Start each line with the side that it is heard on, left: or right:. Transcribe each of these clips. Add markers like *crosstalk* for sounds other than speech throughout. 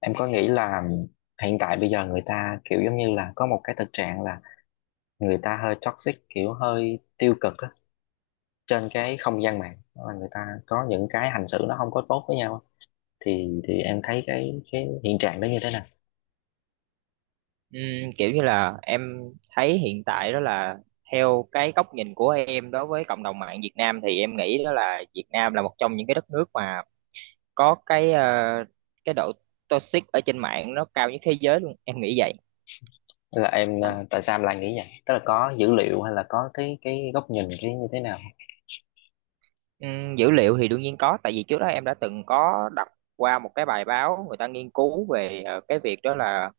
left: Em có nghĩ là hiện tại bây giờ người ta kiểu giống như là có một cái thực trạng là người ta hơi toxic kiểu hơi tiêu cực á, trên cái không gian mạng. Đó là người ta có những cái hành xử nó không có tốt với nhau á. Thì em thấy cái hiện trạng đó như thế nào?
right: Kiểu như là em thấy hiện tại đó là theo cái góc nhìn của em đối với cộng đồng mạng Việt Nam thì em nghĩ đó là Việt Nam là một trong những cái đất nước mà có cái độ toxic ở trên mạng nó cao nhất thế giới luôn, em nghĩ vậy.
left: Hay là tại sao em lại nghĩ vậy? Tức là có dữ liệu hay là có cái góc nhìn cái như thế nào?
right: Dữ liệu thì đương nhiên có, tại vì trước đó em đã từng có đọc qua một cái bài báo người ta nghiên cứu về cái việc đó là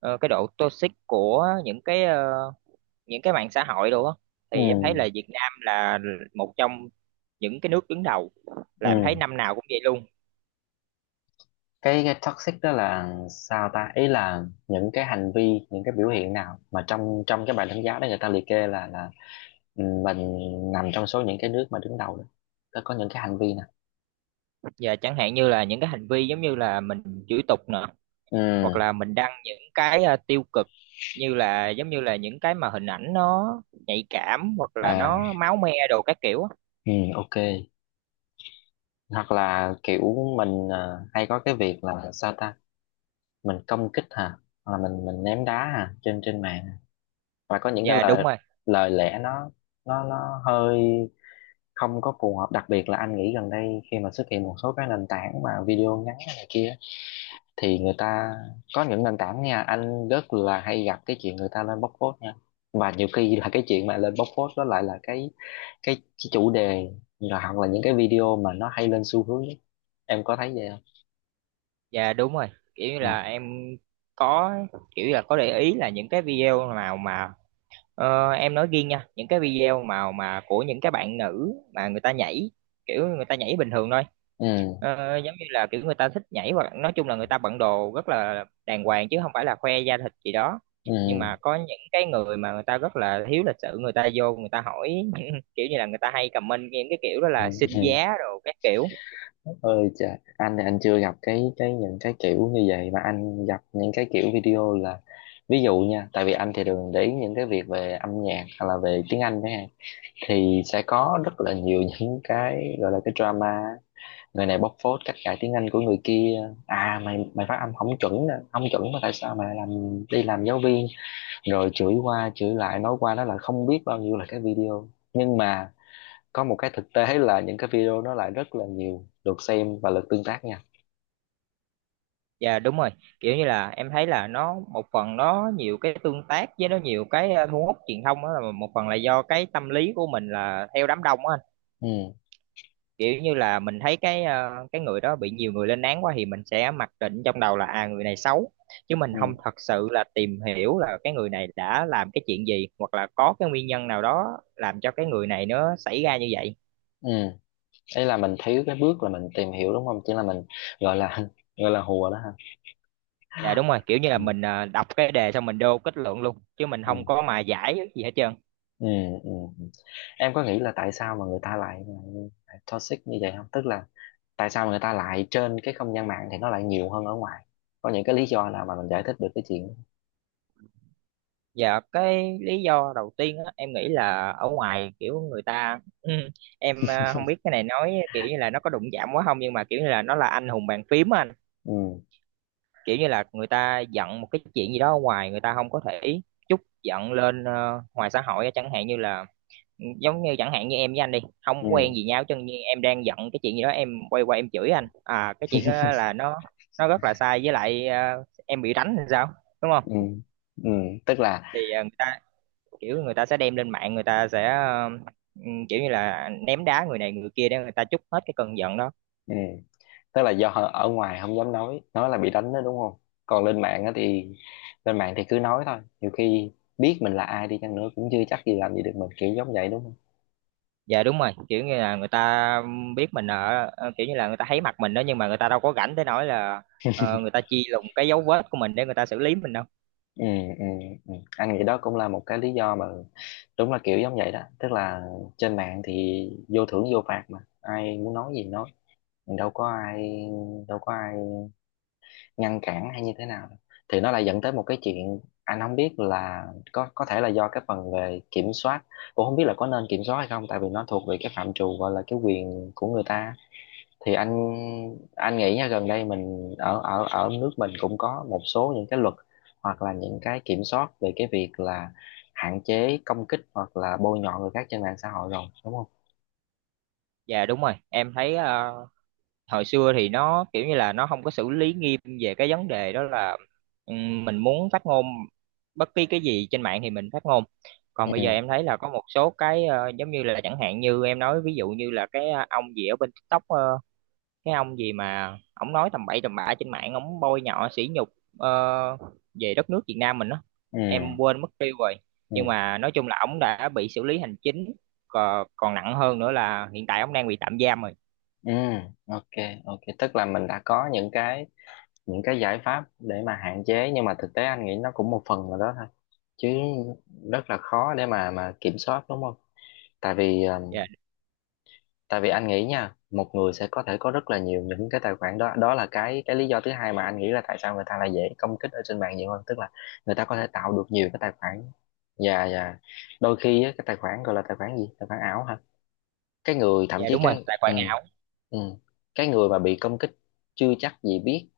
right: cái độ toxic của những cái mạng xã hội đồ á, thì em thấy
left: ừ
right: là Việt Nam là một trong những cái nước đứng đầu,
left: ừ
right: là em thấy năm nào cũng vậy luôn.
left: Cái toxic đó là sao ta, ý là những cái hành vi, những cái biểu hiện nào mà trong trong cái bài đánh giá đó người ta liệt kê là Ừ, mình nằm trong số những cái nước mà đứng đầu đó, nó có những cái hành vi nè.
right: Và chẳng hạn như là những cái hành vi giống như là mình chửi tục nè,
left: Ừ.
right: hoặc là mình đăng tiêu cực, như là giống như là những cái mà hình ảnh nó nhạy cảm, hoặc là nó
left: À,
right: máu me đồ các kiểu á.
left: ừ, ok. Hoặc là kiểu hay có cái việc là sao ta, mình công kích hả? Hoặc là mình ném đá hả, trên trên mạng. Và có những cái
right: Và đúng
left: lời
right: rồi.
left: lời lẽ nó nó hơi không có phù hợp. Đặc biệt là anh nghĩ gần đây khi mà xuất hiện một số cái nền tảng mà video ngắn hay này kia, thì người ta có những nền tảng nha, anh rất là hay gặp cái chuyện người ta lên bóc phốt nha. Và nhiều khi là cái chuyện mà lên bóc phốt đó lại là cái chủ đề, rồi hoặc là những cái video mà nó hay lên xu hướng nhất. Em có thấy vậy không?
right: Và đúng rồi, kiểu như
left: Ừ.
right: là em có, kiểu là có để ý là những cái video nào mà... Ờ, em nói riêng nha, những cái video mà của những cái bạn nữ mà người ta nhảy, kiểu người ta nhảy bình thường thôi.
left: Ừ.
right: Ờ, giống như là kiểu người ta thích nhảy, hoặc nói chung là người ta bận đồ rất là đàng hoàng chứ không phải là khoe da thịt gì đó, nhưng
left: Ừ,
right: mà có những cái người mà người ta rất là thiếu lịch sự, người ta vô người ta hỏi *laughs* kiểu như là người ta hay comment những cái kiểu đó
left: ừ.
right: là xin
left: Ừ.
right: giá đồ các kiểu.
left: Ơi trời, anh chưa gặp cái những cái kiểu như vậy, mà anh gặp những cái kiểu video là, ví dụ nha, tại vì anh thì thường để ý những cái việc về âm nhạc hay là về tiếng Anh đấy ha, thì sẽ có rất là nhiều *laughs* những cái gọi là cái drama. Người này bóc phốt cách cãi tiếng Anh của người kia. À, mày mày phát âm không chuẩn nè, không chuẩn mà tại sao mày làm đi làm giáo viên, rồi chửi qua chửi lại nói qua nó là không biết bao nhiêu là cái video. Nhưng mà có một cái thực tế là những cái video nó lại rất là nhiều lượt xem và lượt tương tác nha.
right: Dạ đúng rồi, kiểu như là em thấy là nó một phần nó nhiều cái tương tác với nó nhiều thu hút truyền thông, đó là một phần là do cái tâm lý của mình là theo đám đông á,
left: Ừ.
right: kiểu như là mình thấy cái người đó bị nhiều người lên án quá thì mình sẽ mặc định trong đầu là à, người này xấu, chứ mình không
left: Ừ.
right: thật sự là tìm hiểu là cái người này đã làm cái chuyện gì, hoặc là có cái nguyên nhân nào đó làm cho cái người này nó xảy ra như vậy.
left: Ừ, ấy là mình thiếu cái bước là mình tìm hiểu đúng không, chỉ là mình gọi là *laughs* gọi là hùa đó ha.
right: Dạ đúng rồi, kiểu như là
left: Ừ.
right: mình đọc cái đề xong mình đô kết luận luôn, chứ mình
left: Ừ.
right: không có mà giải gì hết trơn.
left: Ừ. Ừ. Ừ. Em có nghĩ là tại sao mà người ta lại, lại toxic như vậy không? Tức là tại sao mà người ta lại trên cái không gian mạng thì nó lại nhiều hơn ở ngoài? Có những cái lý do nào mà mình giải thích được cái chuyện đó?
right: Dạ cái lý do đầu tiên á, em nghĩ là ở ngoài kiểu người ta *clears throat* em không biết cái này nói kiểu như là nó có đụng chạm quá không, nhưng mà kiểu như là nó là anh hùng bàn phím á anh,
left: Ừ.
right: kiểu như là người ta giận một cái chuyện gì đó ở ngoài người ta không có thể trút giận lên ngoài xã hội á. Chẳng hạn như là giống như chẳng hạn như em với anh đi,
left: Ừ.
right: không quen gì nhau, chứ như em đang giận cái chuyện gì đó em quay qua em chửi anh, à cái chuyện đó là nó rất là sai, với lại em bị đánh thì sao, đúng
left: Ừ.
right: không?
left: Ừ, tức là
right: Thì người ta kiểu người ta sẽ đem lên mạng, người ta sẽ ừ, kiểu như là ném đá người này người kia để người ta trút hết cái cơn giận đó.
left: ừ, tức là do ở ngoài không dám nói là bị đánh đó đúng không? Còn lên mạng á thì, lên mạng thì cứ nói thôi, nhiều khi biết mình là ai đi chăng nữa cũng chưa chắc gì làm gì được mình, kiểu giống vậy đúng không?
right: Dạ đúng rồi, kiểu như là người ta biết mình ở kiểu như là người ta thấy mặt mình đó, nhưng mà người ta đâu có rảnh tới nỗi là người ta chi lùng cái dấu vết của mình để người ta xử lý mình đâu.
left: Ừ, ừ, ừ. Anh nghĩ đó cũng là một cái lý do mà đúng là kiểu giống vậy đó. Tức là trên mạng thì vô thưởng vô phạt mà ai muốn nói gì nói, đâu có ai đâu có ai ngăn cản hay như thế nào. Thì nó lại dẫn tới một cái chuyện anh không biết là có thể là do cái phần về kiểm soát, cũng không biết là có nên kiểm soát hay không, tại vì nó thuộc về cái phạm trù gọi là cái quyền của người ta. Thì anh nghĩ nha, gần đây mình ở ở ở nước mình cũng có một số những cái luật hoặc là những cái kiểm soát về cái việc là hạn chế công kích hoặc là bôi nhọ người khác trên mạng xã hội rồi đúng không?
right: Dạ đúng rồi, em thấy hồi xưa thì nó kiểu như là nó không có xử lý nghiêm về cái vấn đề đó, là mình muốn phát ngôn bất kỳ cái gì trên mạng thì mình phát ngôn. Còn bây giờ
left: Ừ.
right: em thấy là có một số giống như là, chẳng hạn như em nói ví dụ như là ông gì ở bên TikTok, cái ông gì mà ổng nói tầm bậy tầm bạ trên mạng, ổng bôi nhọ sỉ nhục ờ, về đất nước Việt Nam mình đó,
left: Ừ.
right: em quên mất tiêu rồi,
left: Ừ.
right: nhưng mà nói chung là ổng đã bị xử lý hành chính, còn nặng hơn nữa là hiện tại ổng đang bị tạm giam rồi.
left: Ừ, ok. Ok, tức là mình đã có những cái, những cái giải pháp để mà hạn chế, nhưng mà thực tế anh nghĩ nó cũng một phần nào đó thôi, chứ rất là khó để mà kiểm soát đúng không? Tại vì
right: Dạ.
left: tại vì anh nghĩ nha, một người sẽ có thể có rất là nhiều những cái tài khoản đó. Đó là cái lý do thứ hai mà anh nghĩ là tại sao người ta lại dễ công kích ở trên mạng nhiều hơn. Tức là người ta có thể tạo được nhiều cái tài khoản. Và đôi khi á, cái tài khoản gọi là tài khoản gì, tài khoản ảo hả? Cái người
right: Dạ
left: thậm chí
right: đúng rồi,
left: cái
right: tài khoản ảo.
left: ừ, cái người mà bị công kích chưa chắc gì biết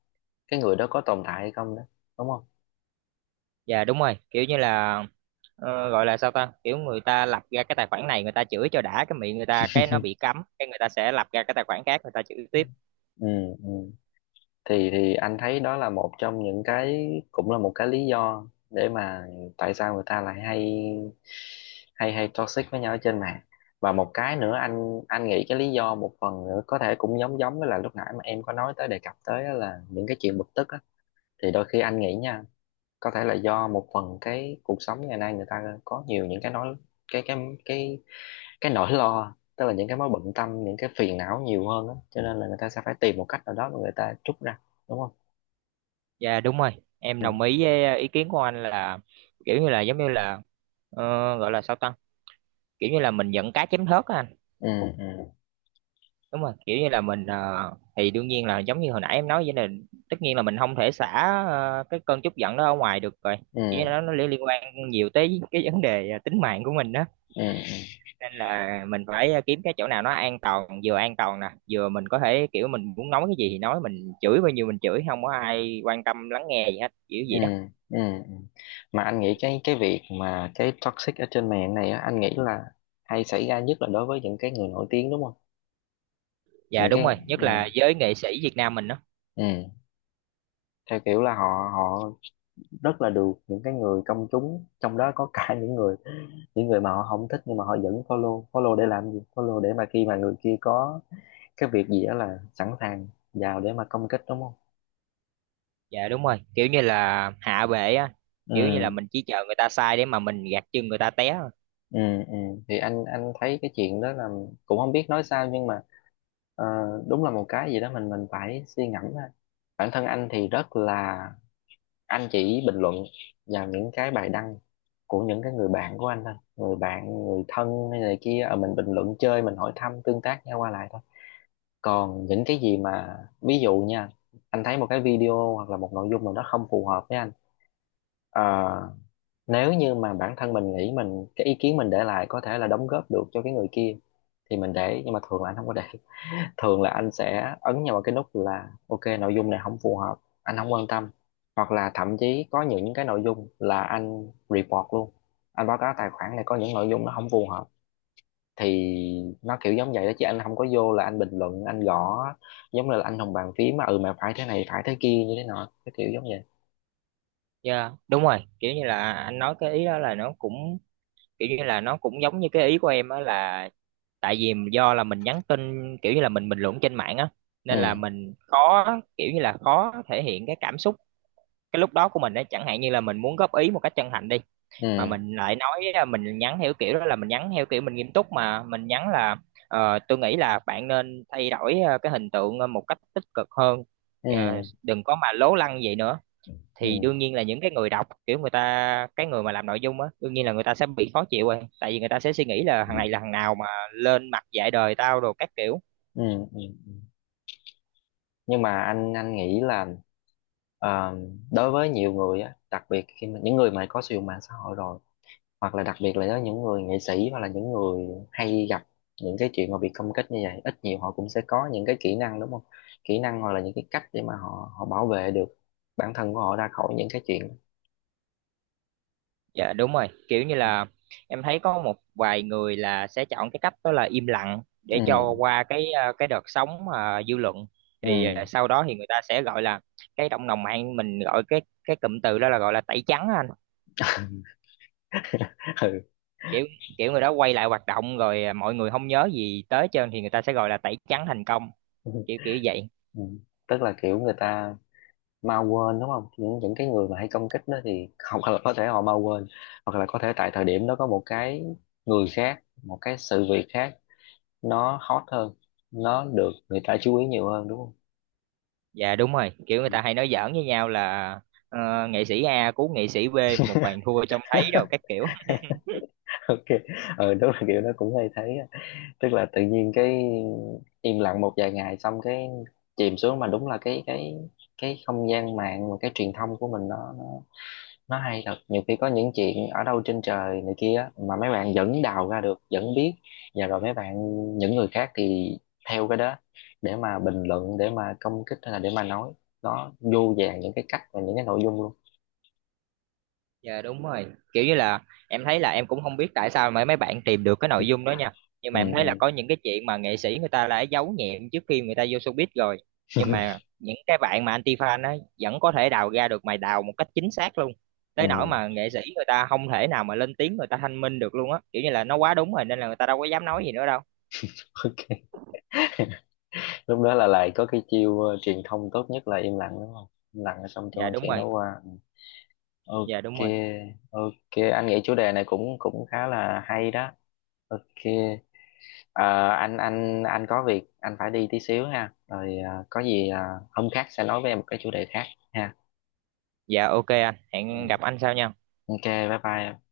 left: cái người đó có tồn tại hay không đó, đúng không?
right: Dạ đúng rồi, kiểu như là gọi là sao ta, kiểu người ta lập ra cái tài khoản này người ta chửi cho đã cái miệng, người ta cái nó bị cấm cái người ta sẽ lập ra cái tài khoản khác người ta chửi tiếp.
left: Ừ, ừ. Thì anh thấy đó là một trong những cái, cũng là một cái lý do để mà tại sao người ta lại hay hay hay toxic với nhau ở trên mạng. Và một cái nữa, anh nghĩ cái lý do một phần nữa có thể cũng giống giống với là lúc nãy mà em có nói tới, đề cập tới á, là những cái chuyện bực tức á. Thì đôi khi anh nghĩ nha, có thể là do một phần cái cuộc sống ngày nay người ta có nhiều những cái nói cái cái cái cái nỗi lo, tức là những cái mối bận tâm, những cái phiền não nhiều hơn á, cho nên là người ta sẽ phải tìm một cách nào đó mà người ta trút ra, đúng không?
right: Dạ đúng rồi, em
left: Ừ.
right: đồng ý với ý kiến của anh là kiểu như là giống như là ờ, gọi là sao ta? Kiểu như là mình giận cá chém thớt á anh.
left: Ừ. Ừ.
right: Đúng rồi, kiểu như là mình thì đương nhiên là giống như hồi nãy em nói vậy, là tất nhiên là mình không thể xả cái cơn tức giận đó ở ngoài được rồi. Kiểu như là
left: Ừ.
right: nó liên liên quan nhiều tới cái vấn đề tính mạng của mình đó.
left: Ừ.
right: Nên là mình phải kiếm cái chỗ nào nó an toàn, vừa an toàn nè, vừa mình có thể kiểu mình muốn nói cái gì thì nói, mình chửi bao nhiêu mình chửi, không có ai quan tâm lắng nghe gì hết, kiểu
left: Ừ.
right: vậy đó.
left: Ừ. Ừ. Mà anh nghĩ cái việc mà cái toxic ở trên mạng này á, anh nghĩ là hay xảy ra nhất là đối với những cái người nổi tiếng, đúng không?
right: Dạ
left: Những
right: đúng
left: cái
right: rồi, nhất
left: ừ,
right: là giới nghệ sĩ Việt Nam mình đó.
left: ừ, theo kiểu là họ họ rất là được những cái người công chúng, trong đó có cả những người, những người mà họ không thích, nhưng mà họ vẫn follow. Follow để làm gì? Follow để mà khi mà người kia có cái việc gì đó là sẵn sàng vào để mà công kích, đúng không?
right: Dạ đúng rồi, kiểu như là hạ bệ á, kiểu như là
left: Ừ.
right: mình chỉ chờ người ta sai để mà mình gạt chân người ta té thôi.
left: Ừ. Ừ, thì anh thấy cái chuyện đó là cũng không biết nói sao, nhưng mà ờ, đúng là một cái gì đó mình phải suy ngẫm ha. Bản thân anh thì rất là, anh chỉ bình luận vào những cái bài đăng của những cái người bạn của anh thôi, người bạn, người thân hay này kia, mình bình luận chơi, mình hỏi thăm tương tác nhau qua lại thôi. Còn những cái gì mà, ví dụ nha, anh thấy một cái video hoặc là một nội dung nào đó không phù hợp với anh, ờ, nếu như mà bản thân mình nghĩ mình cái ý kiến mình để lại có thể là đóng góp được cho cái người kia thì mình để. Nhưng mà thường là anh không có để, thường là anh sẽ ấn nhau vào cái nút là ok, nội dung này không phù hợp, anh không quan tâm. Hoặc là thậm chí có những cái nội dung là anh report luôn, anh báo cáo tài khoản này có những nội dung nó không phù hợp. Thì nó kiểu giống vậy đó, chứ anh không có vô là anh bình luận, anh gõ giống như là anh hùng bàn phím mà ừ mà phải thế này, phải thế kia như thế nọ cái kiểu giống vậy.
right: Dạ đúng rồi, kiểu như là anh nói cái ý đó là nó cũng kiểu như là nó cũng giống như cái ý của em á, là tại vì do là mình nhắn tin, kiểu như là mình bình luận trên mạng á, nên là
left: Ừ.
right: mình khó kiểu như là khó thể hiện cái cảm xúc cái lúc đó của mình á. Chẳng hạn như là mình muốn góp ý một cách chân thành đi, mà
left: Ừ.
right: mình lại nói à, mình nhắn theo kiểu đó là mình nhắn theo kiểu mình nghiêm túc, mà mình nhắn là tôi nghĩ là bạn nên thay đổi à, cái hình tượng à, một cách tích cực hơn. Ờ,
left: Ừ.
right: đừng có mà lố lăng vậy nữa. Thì
left: Ừ.
right: đương nhiên là những cái người đọc kiểu người ta cái người mà làm nội dung á, đương nhiên là người ta sẽ bị khó chịu rồi, tại vì người ta sẽ suy nghĩ là thằng
left: Ừ.
right: này là thằng nào mà lên mặt dạy đời tao đồ các kiểu.
left: Ừ. Ừ. Nhưng mà anh nghĩ là ờ, đối với nhiều người á, đặc biệt khi mà những người mà có sử dụng mạng xã hội rồi, hoặc là đặc biệt là với những người nghệ sĩ hoặc là những người hay gặp những cái chuyện mà bị công kích như vậy, ít nhiều họ cũng sẽ có những cái kỹ năng đúng không? Kỹ năng hoặc là những cái cách để mà họ họ bảo vệ được bản thân của họ ra khỏi những cái chuyện.
right: Dạ đúng rồi, kiểu như là em thấy có một vài người là sẽ chọn cái cách đó là im lặng để
left: Ừ.
right: cho qua cái à, cái đợt sóng mà dư luận,
left: Ừ.
right: thì à, sau đó thì người ta sẽ gọi là cái cộng đồng mạng mình gọi cái cụm từ đó là gọi là tẩy trắng á anh.
left: *laughs* Ừ,
right: Kiểu kiểu người đó quay lại hoạt động rồi à, mọi người không nhớ gì tới hết trơn thì người ta sẽ gọi là tẩy trắng thành công,
left: ừ.
right: kiểu kiểu vậy.
left: Ừ. Tức là kiểu người ta mau quên đúng không, những cái người mà hay công kích đó thì, hoặc là có thể họ mau quên, hoặc là có thể tại thời điểm đó có một cái người khác, một cái sự việc khác nó hot hơn, nó được người ta chú ý nhiều hơn, đúng không?
right: Dạ đúng rồi, kiểu người ta hay nói giỡn với nhau là ờ, nghệ sĩ A cứu nghệ sĩ B một bàn thua trông thấy rồi các
left: *laughs*
right: kiểu.
left: Ok. Ừ, đúng là kiểu nó cũng hay thấy á. Tức là tự nhiên cái im lặng một vài ngày xong cái chìm xuống. Mà đúng là cái cái không gian mạng và cái truyền thông của mình nó nó hay thật, nhiều khi có những chuyện ở đâu trên trời này kia á, mà mấy bạn vẫn đào ra được, vẫn biết. Và rồi mấy bạn, những người khác thì theo cái đó để mà bình luận, để mà công kích, hay là để mà nói. Nó vô vàn những cái cách và những cái nội dung luôn.
right: Dạ đúng rồi. Kiểu như là em thấy là em cũng không biết tại sao mà mấy bạn tìm được cái nội dung đó nha. Nhưng
left: Ừ.
right: mà em
left: Ừ.
right: thấy là có những cái chuyện mà nghệ sĩ người ta đã giấu nhẹm trước khi người ta vô showbiz rồi. Nhưng
left: *laughs*
right: mà những cái bạn mà anti-fan á vẫn có thể đào ra được, mày đào một cách chính xác luôn.
left: Ừ,
right: Tới nỗi mà nghệ sĩ người ta không thể nào mà lên tiếng người ta thanh minh được luôn á. Kiểu như là nó quá đúng rồi nên là người ta đâu có dám nói gì nữa đâu.
left: ok. Lúc đó là lại có cái chiêu truyền thông tốt nhất là im lặng đúng không? Im lặng xong
right: Dạ
left: cho
right: đúng
left: chuyện đó
right: rồi.
left: qua.
right: Dạ
left: Ok.
right: đúng rồi.
left: Ok, anh nghĩ chủ đề này cũng cũng khá là hay đó. Ok. Ờ, anh có việc anh phải đi tí xíu ha, rồi có gì hôm khác sẽ nói với em một cái chủ đề khác ha.
right: Dạ ok anh,
left: Ừ.
right: hẹn gặp anh sau nha.
left: Ok, bye bye.